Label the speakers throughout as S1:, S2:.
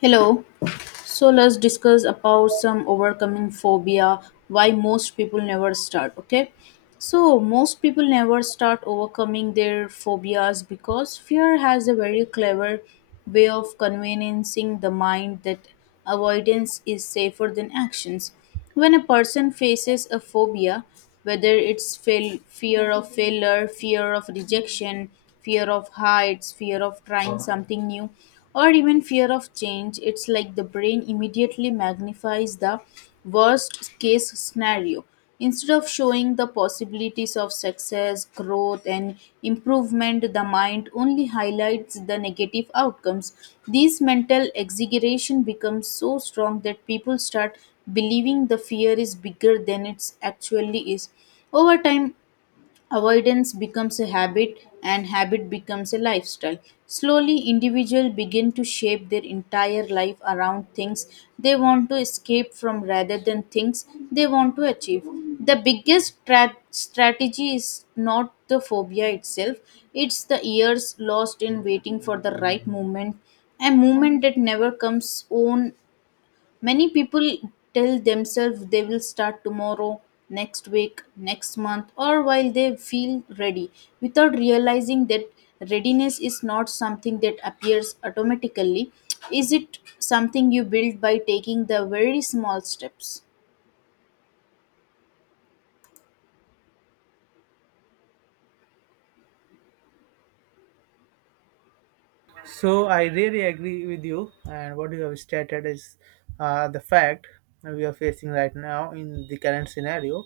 S1: Hello. So let's discuss about some overcoming phobia, why most people never start, okay? So most people never start overcoming their phobias because fear has a very clever way of conveyancing the mind that avoidance is safer than actions. When a person faces a phobia, whether it's fear of failure, fear of rejection, fear of heights, fear of trying something new, or even fear of change, it's like the brain immediately magnifies the worst case scenario. Instead of showing the possibilities of success, growth, and improvement, the mind only highlights the negative outcomes. This mental exaggeration becomes so strong that people start believing the fear is bigger than it actually is. Over time, avoidance becomes a habit and habit becomes a lifestyle. Slowly, individuals begin to shape their entire life around things they want to escape from rather than things they want to achieve. The biggest strategy is not the phobia itself, it's the years lost in waiting for the right moment. A moment that never comes on. Many people tell themselves they will start tomorrow, next week, next month, or while they feel ready, without realizing that readiness is not something that appears automatically. Is it something you build by taking the very small steps?
S2: So I really agree with you, and what you have stated is the fact we are facing right now in the current scenario.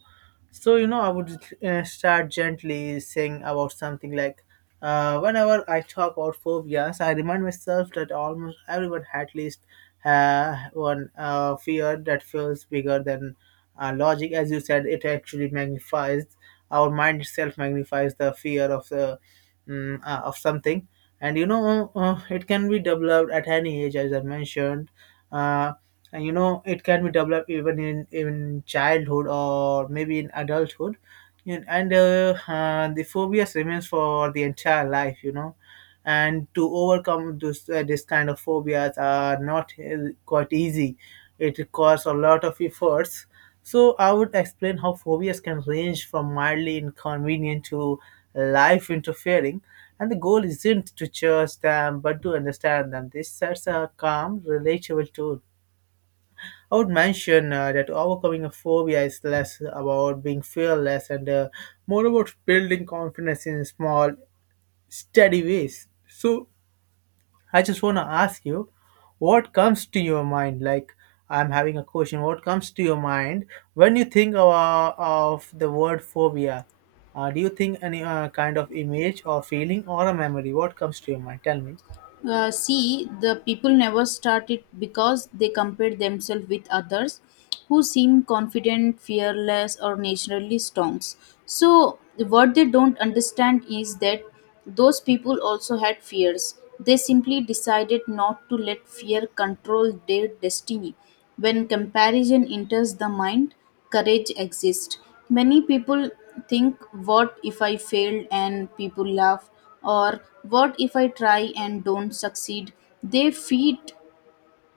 S2: I would start gently saying about something like, whenever I talk about phobias, I remind myself that almost everyone had at least one fear that feels bigger than logic. As you said, it actually magnifies our mind itself magnifies the fear of the of something. And you know It can be developed at any age, as I mentioned. uh, and you know, it can be developed even in childhood or maybe in adulthood. And The phobias remains for the entire life, you know, and to overcome this, this kind of phobias are not quite easy. It requires a lot of efforts. So I would explain how phobias can range from mildly inconvenient to life interfering, and the goal isn't to chase them but to understand them. This sets a calm, relatable tone. I would mention that overcoming a phobia is less about being fearless and more about building confidence in small, steady ways. So, I just want to ask you, what comes to your mind? Like, I'm having a question. What comes to your mind when you think of the word phobia? Do you think any kind of image or feeling or a memory? What comes to your mind? Tell me.
S1: See, the people never started because they compared themselves with others who seem confident, fearless, or naturally strong. So, what they don't understand is that those people also had fears. They simply decided not to let fear control their destiny. When comparison enters the mind, courage exists. Many people think, what if I failed and people laugh? Or what if I try and don't succeed? They feed.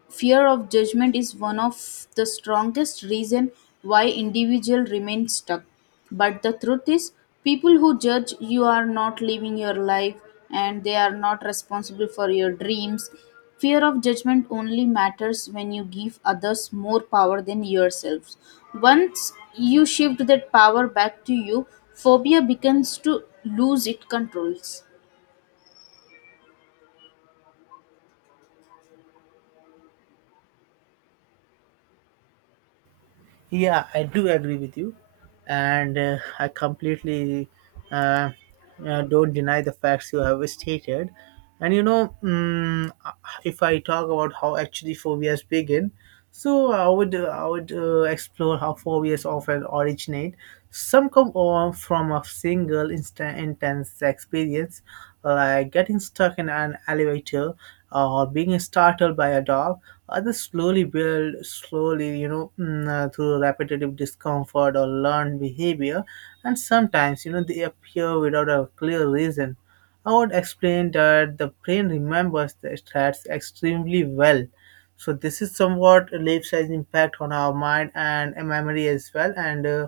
S1: Fear of judgment is one of the strongest reason why individual remain stuck. But the truth is, people who judge you are not living your life and they are not responsible for your dreams. Fear of judgment only matters when you give others more power than yourselves. Once you shift that power back to you, phobia begins to lose its controls.
S2: Yeah, I do agree with you, and I completely uh, don't deny the facts you have stated. And you know, mm, If I talk about how actually phobias begin, so I would explore how phobias often originate. Some come on from a single instant intense experience, like getting stuck in an elevator, or being startled by a dog. Others slowly build, slowly, you know, through repetitive discomfort or learned behavior, and sometimes, you know, they appear without a clear reason. I would explain that the brain remembers the threats extremely well. So this is somewhat leaves an impact on our mind and memory as well. And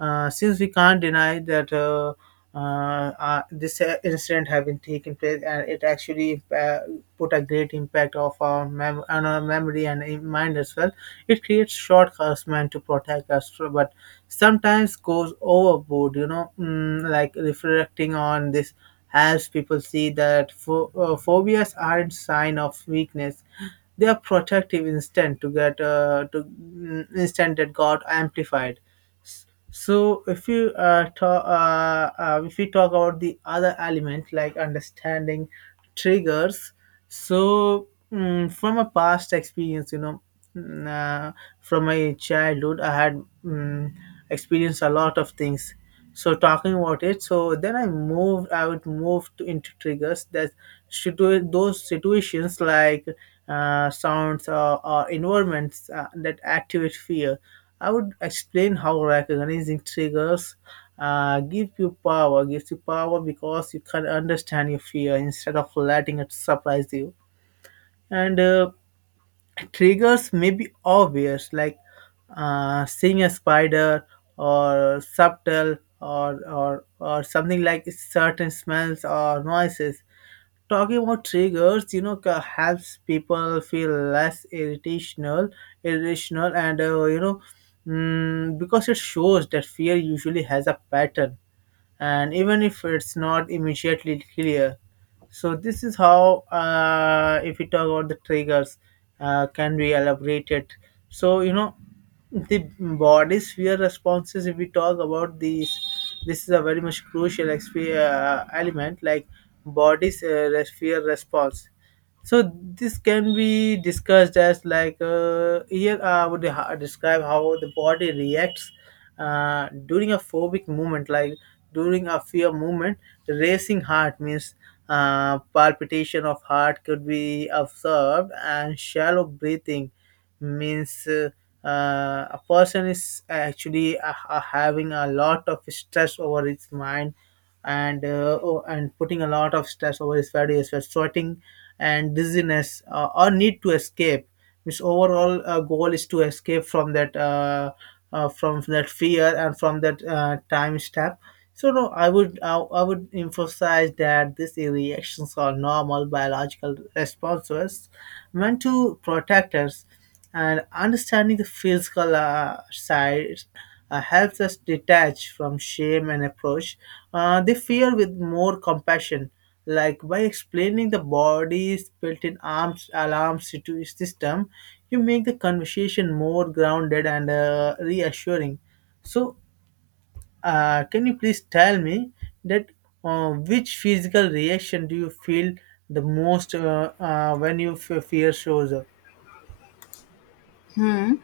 S2: Since we can't deny that this incident have been taken place and it actually put a great impact of our on our memory and in mind as well. It creates shortcuts meant to protect us, too, but sometimes goes overboard. You know, like reflecting on this helps people see that phobias aren't sign of weakness. They are protective instinct to get instant that got amplified. So if we talk about the other element like understanding triggers, so, from a past experience, you know, mm, uh, from my childhood, I had experienced a lot of things. So, talking about it, so then I would move to, into triggers that those situations like sounds or environments that activate fear. I would explain how recognizing triggers gives you power because you can understand your fear instead of letting it surprise you. And Triggers may be obvious, like seeing a spider, or subtle, or something like certain smells or noises. Talking about triggers, you know, helps people feel less irrational, and you know, because it shows that fear usually has a pattern, and even if it's not immediately clear, so this is how, if we talk about the triggers, can be elaborated. So you know, the body sphere responses, if we talk about these, this is a very much crucial element like body sphere response. So this can be discussed as like, here I would describe how the body reacts during a phobic movement, like during a fear movement. Racing heart means palpitation of heart could be observed, and shallow breathing means a person is actually having a lot of stress over his mind and and putting a lot of stress over his body as well, sweating and dizziness or need to escape. His overall goal is to escape from that fear and from that time step. So no, I would emphasize that these reactions are normal biological responses meant to protect us, and understanding the physical side helps us detach from shame and approach the fear with more compassion. Like by explaining the body's built-in arms alarm system, you make the conversation more grounded and reassuring. So can you please tell me that which physical reaction do you feel the most when you fear shows up?
S1: Mm,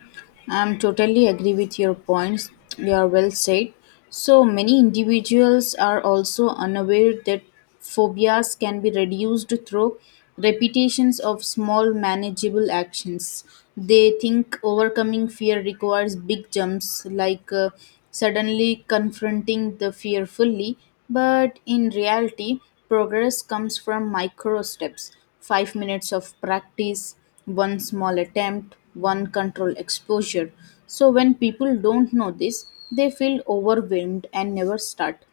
S1: I'm totally agree with your points. You are well said. So many individuals are also unaware that phobias can be reduced through repetitions of small manageable actions. They think overcoming fear requires big jumps, like suddenly confronting the fear fully, but in reality, progress comes from micro steps, 5 minutes of practice, one small attempt, one control exposure. So when people don't know this, they feel overwhelmed and never start.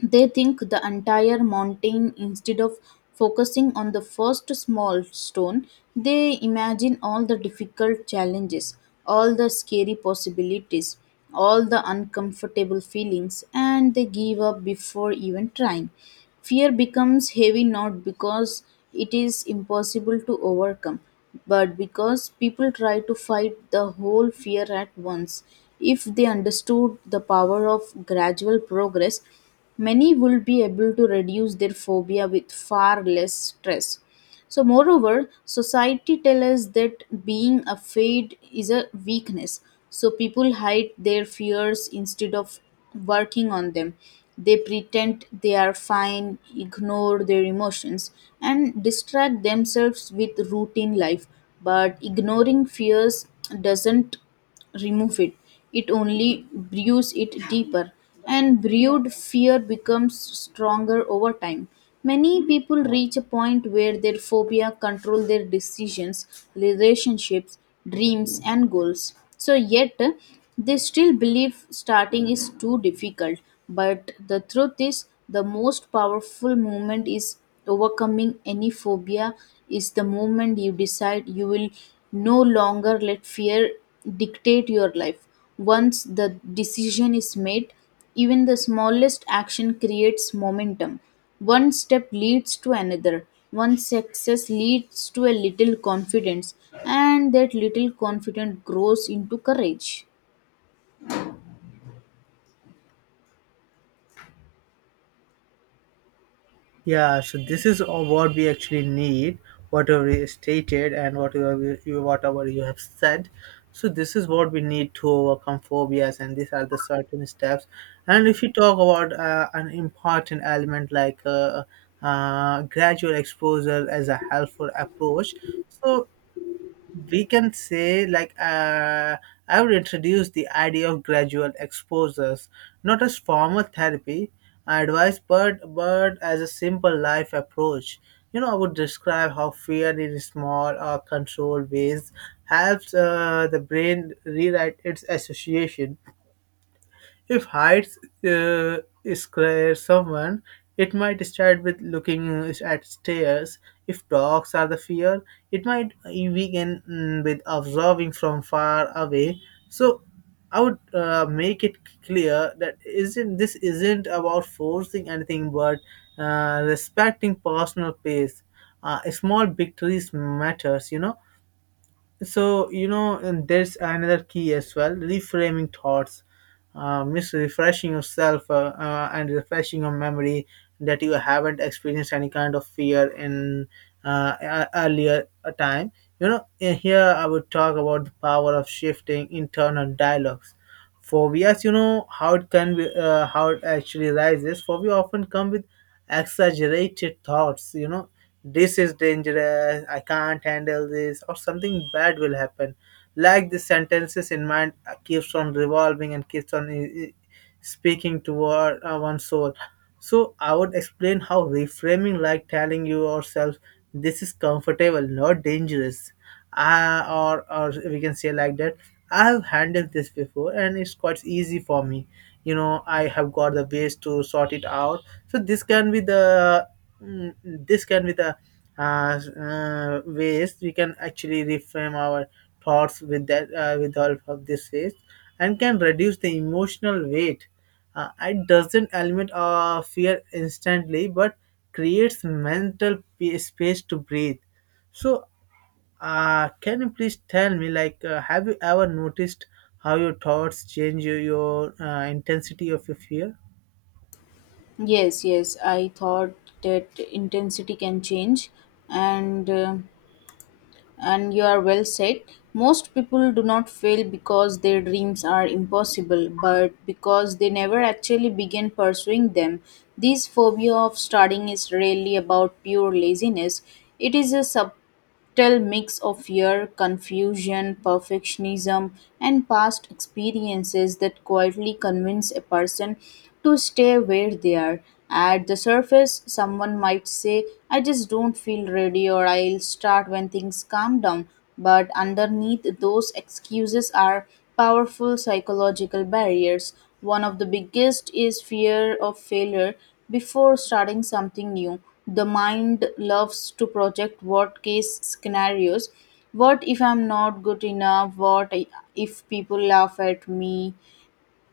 S1: They think the entire mountain instead of focusing on the first small stone. They imagine all the difficult challenges, all the scary possibilities, all the uncomfortable feelings, and they give up before even trying. Fear becomes heavy not because it is impossible to overcome, but because people try to fight the whole fear at once. If they understood the power of gradual progress, many will be able to reduce their phobia with far less stress. So moreover, society tells us that being afraid is a weakness, so people hide their fears instead of working on them. They pretend they are fine, ignore their emotions, and distract themselves with routine life. But ignoring fears doesn't remove it. It only brews it deeper, and brewed fear becomes stronger over time. Many people reach a point where their phobia control their decisions, relationships, dreams, and goals. So yet they still believe starting is too difficult. But the truth is, the most powerful movement is overcoming any phobia is the moment you decide you will no longer let fear dictate your life. Once the decision is made, even the smallest action creates momentum. One step leads to another. One success leads to a little confidence, and that little confidence grows into courage.
S2: Yeah, so this is all what we actually need, whatever is stated and whatever you have said. So this is what we need to overcome phobias, and these are the certain steps. And if you talk about an important element like gradual exposure as a helpful approach, so we can say like, I would introduce the idea of gradual exposures, not as formal therapy advice, but as a simple life approach. You know, I would describe how fear in small or controlled ways helps the brain rewrite its association. If heights uh, scare someone, it might start with looking at stairs. If dogs are the fear, it might begin with observing from far away. So I would make it clear that isn't this isn't about forcing anything, but respecting personal pace. Small victories matters, you know. And there's another key as well, reframing thoughts. Means refreshing yourself and refreshing your memory that you haven't experienced any kind of fear in earlier a time. You know, in here I would talk about the power of shifting internal dialogues. Phobias, you know how it can be, how it actually rises. Phobia often come with exaggerated thoughts. You know, this is dangerous. I can't handle this, or something bad will happen. Like the sentences in mind keeps on revolving and keeps on. Speaking toward one's soul. So I would explain how reframing, like telling yourself, "This is comfortable, not dangerous," or we can say like that, I have handled this before, and it's quite easy for me. You know, I have got the ways to sort it out. So this can be the this can be the ways we can actually reframe our thoughts with that, with help of this phase, and can reduce the emotional weight. It doesn't eliminate fear instantly, but creates mental space to breathe. So, can you please tell me, like, have you ever noticed how your thoughts change your intensity of your fear?
S1: Yes, yes, I thought that intensity can change, and uh, and you are well said. Most people do not fail because their dreams are impossible but because they never actually begin pursuing them. This phobia of starting is really about pure laziness. It is a sub tell mix of fear, confusion, perfectionism, and past experiences that quietly convince a person to stay where they are. At the surface, someone might say, I just don't feel ready, or I'll start when things calm down. But underneath those excuses are powerful psychological barriers. One of the biggest is fear of failure before starting something new. The mind loves to project what case scenarios. What if I'm not good enough? If people laugh at me?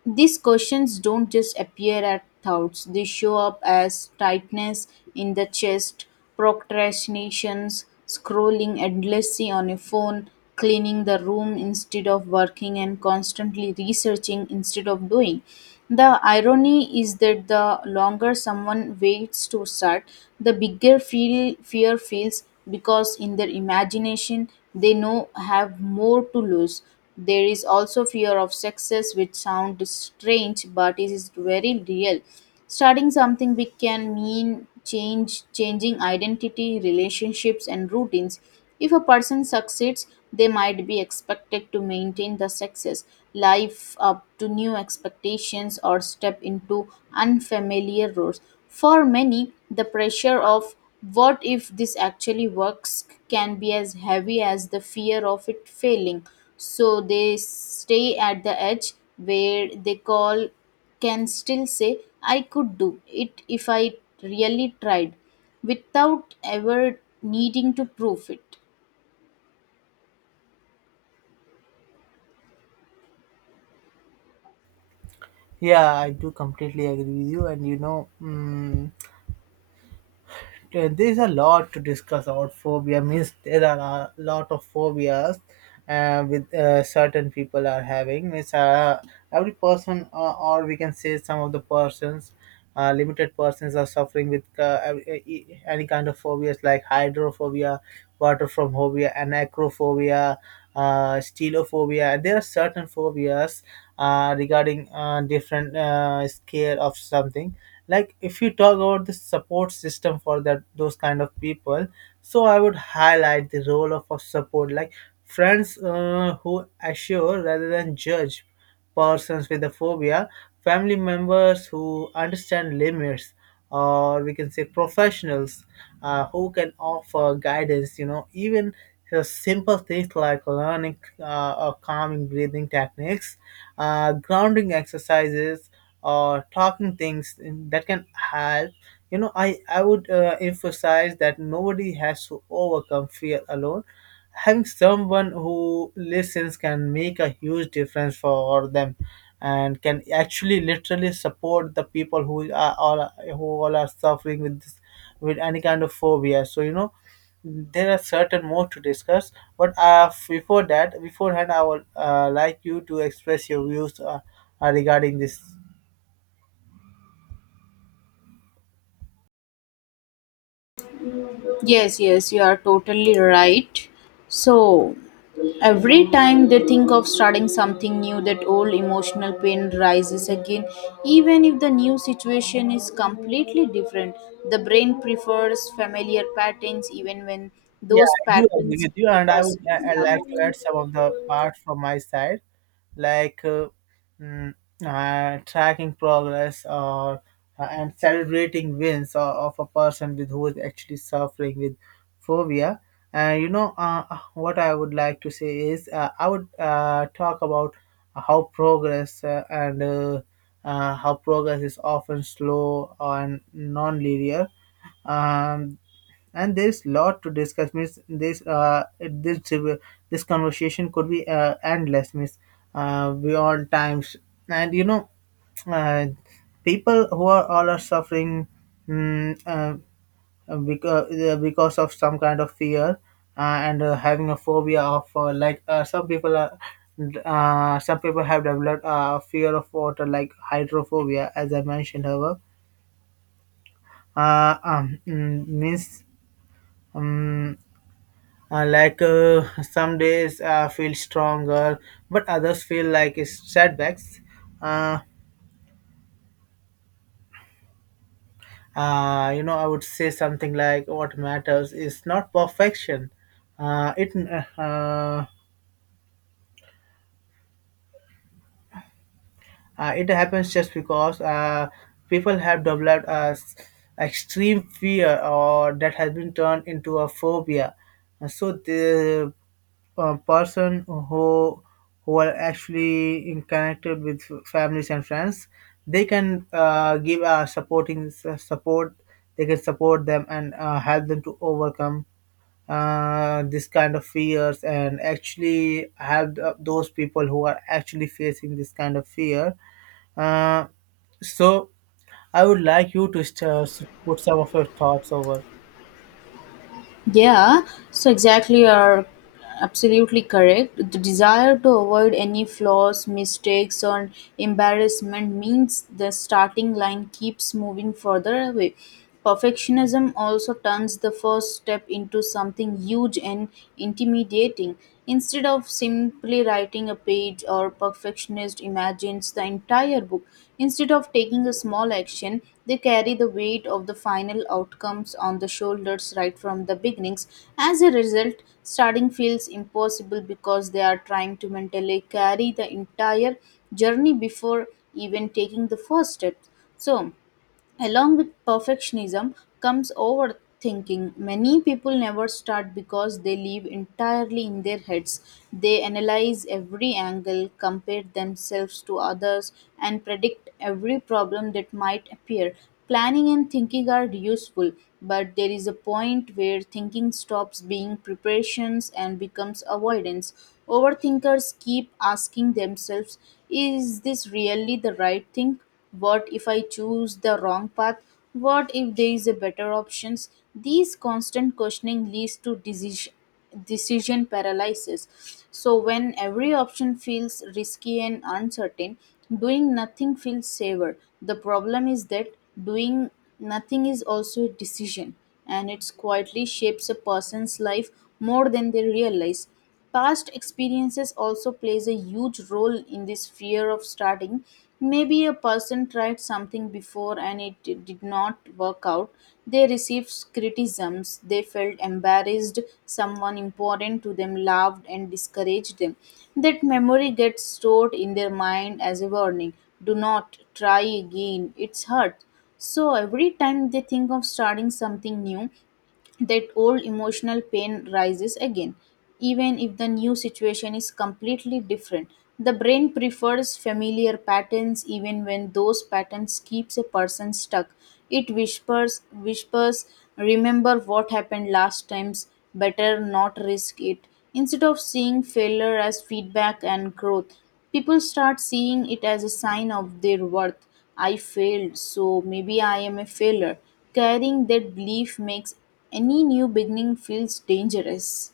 S1: These questions don't just appear at thoughts, they show up as tightness in the chest, procrastinations, scrolling endlessly on a phone, cleaning the room instead of working, and constantly researching instead of doing. The irony is that the longer someone waits to start, the fear feels because in their imagination they know have more to lose. There is also fear of success, which sounds strange but it is very real. Starting something big can mean change, changing identity, relationships, and routines. If a person succeeds, they might be expected to maintain the success, live up to new expectations, or step into unfamiliar roles. For many, the pressure of what if this actually works can be as heavy as the fear of it failing. So they stay at the edge where they call can still say, I could do it if I really tried, without ever needing to prove it.
S2: Yeah, I do completely agree with you, and you know. Yeah, there is a lot to discuss about phobia. Means there are a lot of phobias with certain people are having. Means every person, or we can say some of the persons, limited persons are suffering with any kind of phobias like hydrophobia, water from phobia, anacrophobia, stelophobia. There are certain phobias regarding different scale of something. Like if you talk about the support system for that those kind of people, so I would highlight the role of a support, like friends who assure rather than judge persons with a phobia, family members who understand limits, or we can say professionals who can offer guidance, you know, even the simple things like learning or calming breathing techniques, grounding exercises, or talking things that can help. You know, I would emphasize that nobody has to overcome fear alone. Having someone who listens can make a huge difference for them and can actually literally support the people who all are suffering with this, with any kind of phobia. So you know, there are certain more to discuss, but before that beforehand I would like you to express your views regarding this.
S1: Yes, yes, you are totally right. So, every time they think of starting something new, that old emotional pain rises again. Even if the new situation is completely different, the brain prefers familiar patterns even when
S2: Yeah,
S1: those
S2: I do agree
S1: patterns
S2: with you,
S1: keep
S2: and
S1: a person
S2: I like to
S1: stuck.
S2: add some of the parts from my side, like mm, tracking progress or and celebrating wins of a person with who is actually suffering with phobia. And you know, what I would like to say is, I would talk about how progress and how progress is often slow and non-linear. Um, and there's lot to discuss miss this conversation could be endless miss beyond times, and uh, people who are all are suffering mm, uh, because of some kind of fear, and having a phobia of some people have developed fear of water, like hydrophobia as I mentioned. However, means um, some days feel stronger, but others feel like it's setbacks. Uh, you know, I would say something like what matters is not perfection. Uh, it uh, uh, it happens just because people have developed extreme fear or that has been turned into a phobia. And so the person who are actually in connected with families and friends, they can give a supporting support. They can support them and help them to overcome this kind of fears, and actually help those people who are actually facing this kind of fear. Uh, so I would like you to put some of your thoughts over.
S1: Yeah, so exactly, you're absolutely correct. The desire to avoid any flaws, mistakes, or embarrassment means the starting line keeps moving further away. Perfectionism also turns the first step into something huge and intimidating. Instead of simply writing a page or perfectionist imagines the entire book. Instead of taking a small action, they carry the weight of the final outcomes on the shoulders right from the beginnings. As a result, starting feels impossible because they are trying to mentally carry the entire journey before even taking the first step. So, along with perfectionism comes overthinking. Many people never start because they live entirely in their heads. They analyze every angle, compare themselves to others, and predict every problem that might appear. Planning and thinking are useful, but there is a point where thinking stops being preparations and becomes avoidance. Overthinkers keep asking themselves, is this really the right thing? What if I choose the wrong path? What if there is a better options? These constant questioning leads to decision paralysis. So when every option feels risky and uncertain, doing nothing feels safer. The problem is that doing nothing is also a decision, and it quietly shapes a person's life more than they realize. Past experiences also plays a huge role in this fear of starting. Maybe a person tried something before and did not work out. They received criticisms, they felt embarrassed, someone important to them laughed and discouraged them. That memory gets stored in their mind as a warning. Do not try again. It's hurt. So every time they think of starting something new, that old emotional pain rises again. Even if the new situation is completely different, the brain prefers familiar patterns even when those patterns keeps a person stuck. It whispers, remember what happened last times, better not risk it. Instead of seeing failure as feedback and growth, people start seeing it as a sign of their worth. I failed, so maybe I am a failure. Carrying that belief makes any new beginning feels dangerous.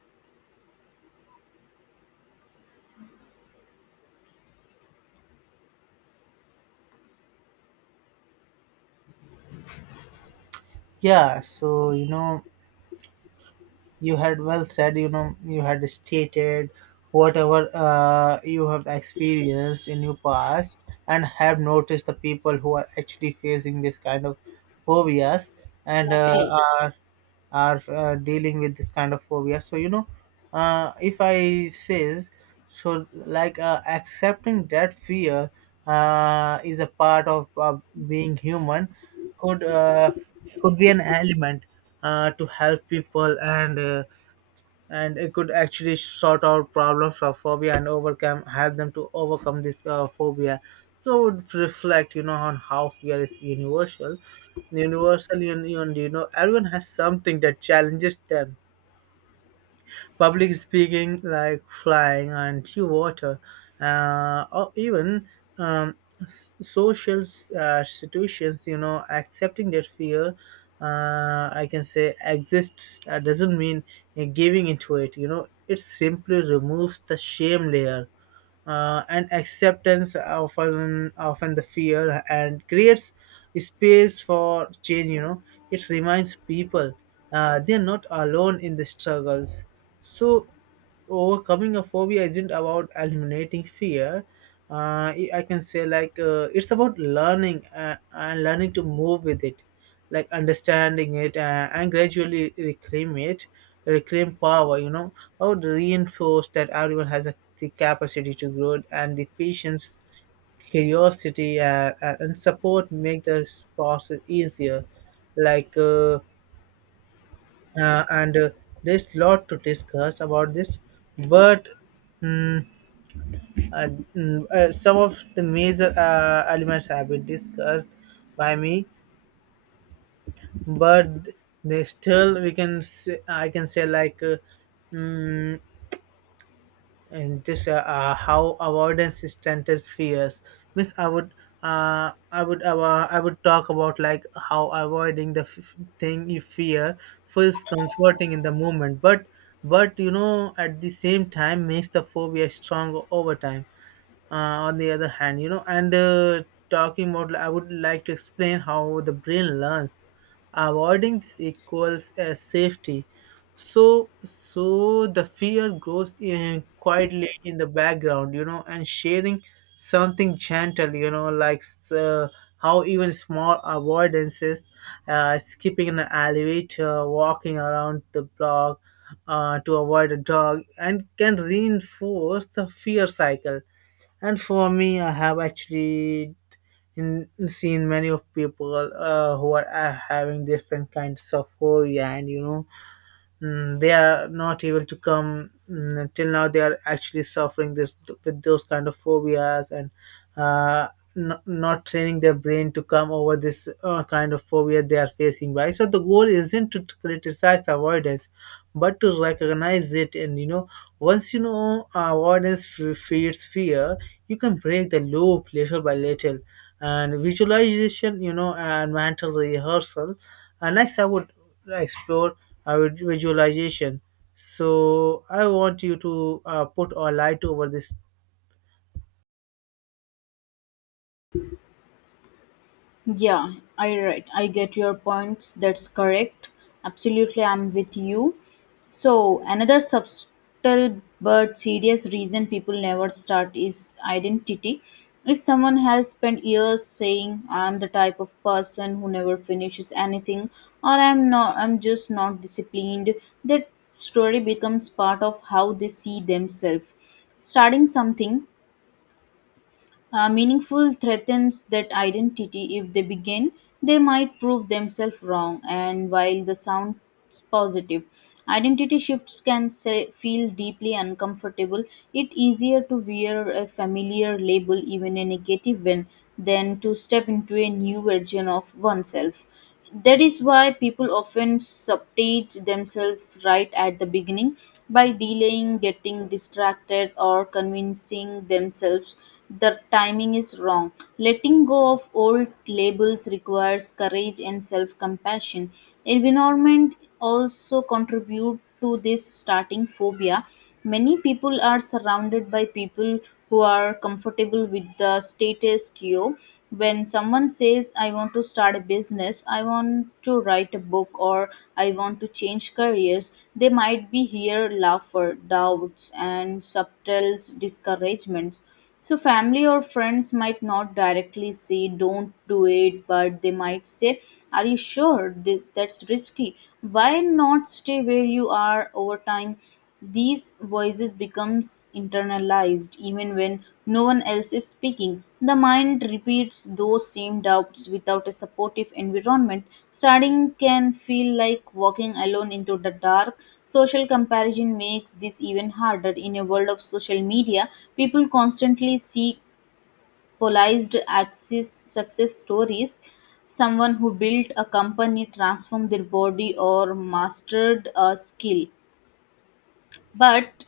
S2: Yeah, so you know, you had well said, you know, you had stated whatever you have experienced in your past and have noticed the people who are actually facing this kind of phobias, and
S1: Exactly.
S2: are are dealing with this kind of phobia. So you know, if I says, so like accepting that fear is a part of being human could uh, could be an element to help people, and it could actually sort out problems of phobia and overcome help them to overcome this phobia. So it would reflect, you know, on how fear is universal. You know, everyone has something that challenges them: public speaking, like flying into water, or even um, social situations. You know, accepting that fear, I can say, exists doesn't mean giving into it. You know, it simply removes the shame layer and acceptance of an, often the fear, and creates space for change, you know. It reminds people they're not alone in the struggles. So, overcoming a phobia isn't about eliminating fear. I can say, like, it's about learning and learning to move with it, like understanding it and gradually reclaim it, reclaim power. You know, I would reinforce that everyone has a, the capacity to grow, and the patience, curiosity, and support make this process easier. Like. And There's lot to discuss about this, but mm, uh, some of the major elements have been discussed by me, but they still we can say, I can say, like, mm, and just how avoidance strengthens fears means I would talk about like how avoiding the thing you fear feels comforting in the moment, but you know at the same time makes the phobia stronger over time. On the other hand, you know, and talking about, I would like to explain how the brain learns avoiding this equals safety, so the fear grows in quietly in the background, you know, and sharing something gentle, you know, like uh, how even small avoidances, skipping an elevator, walking around the block to avoid a dog, and can reinforce the fear cycle. And for me, I have actually in, seen many of people who are having different kinds of phobia, and you know, they are not able to come till now they are actually suffering this with those kind of phobias, and uh, not training their brain to come over this kind of phobia they are facing by. So the goal isn't to criticize avoidance, but to recognize it. And you know, once you know avoidance feeds fear, you can break the loop little by little. And visualization, you know, and mental rehearsal, and next I would explore visualization. So I want you to put a light over this.
S1: Yeah, I right. I get your points. That's correct. Absolutely, I'm with you. So, another subtle but serious reason people never start is identity. If someone has spent years saying I'm the type of person who never finishes anything, or I'm just not disciplined, that story becomes part of how they see themselves. Starting something meaningful threatens that identity. If they begin, they might prove themselves wrong, and while the sounds positive, identity shifts can say, feel deeply uncomfortable. It easier to wear a familiar label, even a negative one, than to step into a new version of oneself. That is why people often subject themselves right at the beginning by delaying, getting distracted, or convincing themselves the timing is wrong. Letting go of old labels requires courage and self compassion. Environment also contribute to this starting phobia. Many people are surrounded by people who are comfortable with the status quo. When someone says, I want to start a business, I want to write a book, or I want to change careers, they might be here laughter, doubts, and subtle discouragements. So, family or friends might not directly say, don't do it, but they might say, are you sure this, that's risky? Why not stay where you are over time? These voices becomes internalized even when no one else is speaking. The mind repeats those same doubts without a supportive environment. Studying can feel like walking alone into the dark. Social comparison makes this even harder in a world of social media. People constantly seek polarized access success stories, someone who built a company, transformed their body, or mastered a skill, but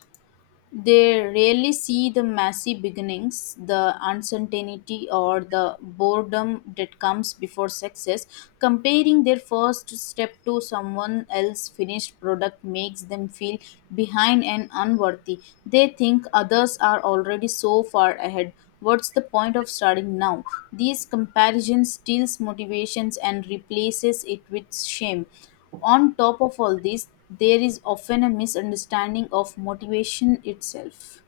S1: they rarely see the messy beginnings, the uncertainty, or the boredom that comes before success. Comparing their first step to someone else's finished product makes them feel behind and unworthy. They think others are already so far ahead. What's the point of starting now? These comparisons steals motivations and replaces it with shame. On top of all this, there is often a misunderstanding of motivation itself.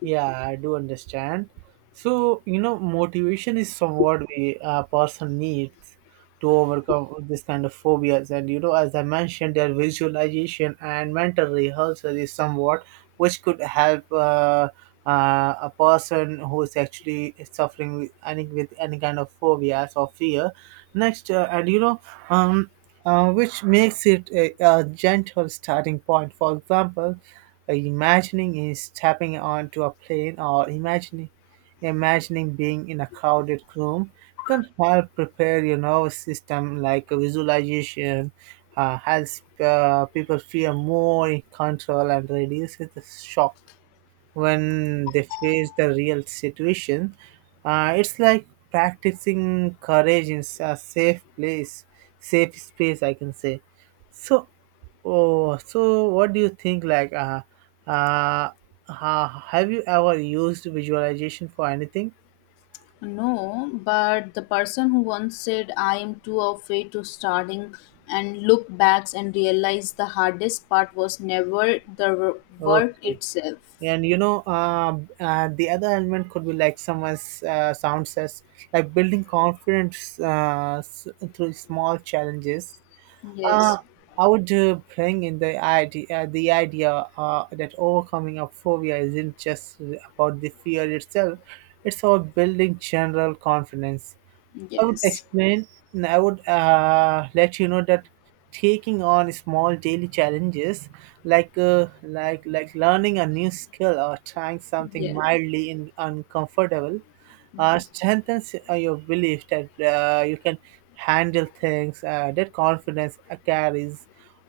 S2: Yeah, I do understand. So, you know, motivation is somewhat we a person needs to overcome this kind of phobias. And, you know, as I mentioned, their visualization and mental rehearsal is somewhat which could help a person who is actually suffering with any kind of phobias or fear. Next, and, you know, um, which makes it a gentle starting point. For example, imagining is stepping onto a plane, or imagining being in a crowded room, can help prepare your nervous system. Like a visualization helps people feel more in control and reduces the shock when they face the real situation. It's like practicing courage in a safe place, safe space, I can say. So, oh, so what do you think? Like, uh, have you ever used visualization for anything?
S1: No, but the person who once said, I am too afraid to starting, and look back and realize the hardest part was never work
S2: Okay.
S1: itself.
S2: And you know, the other element could be like someone's sound says, like building confidence through small challenges. Uh,
S1: Yes,
S2: I would bring in the idea that overcoming a phobia isn't just about the fear itself; it's about building general confidence. I would
S1: yes,
S2: explain, and I would let you know that taking on small daily challenges, like like learning a new skill or trying something
S1: yeah,
S2: mildly in, uncomfortable, strengthens your belief that you can handle things. That confidence carries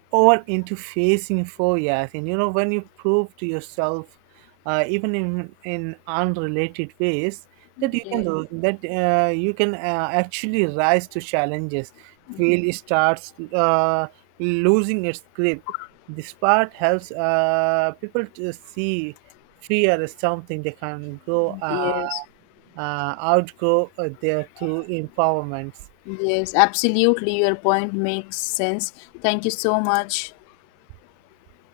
S2: or into facing phobias. And you know, when you prove to yourself, even in unrelated ways, that you
S1: yeah,
S2: can, that you can actually rise to challenges. Feel starts losing its grip. This part helps people to see fear as something they can grow
S1: yes,
S2: outgrow there through empowerments.
S1: yes, absolutely. Your point makes sense. Thank you so much.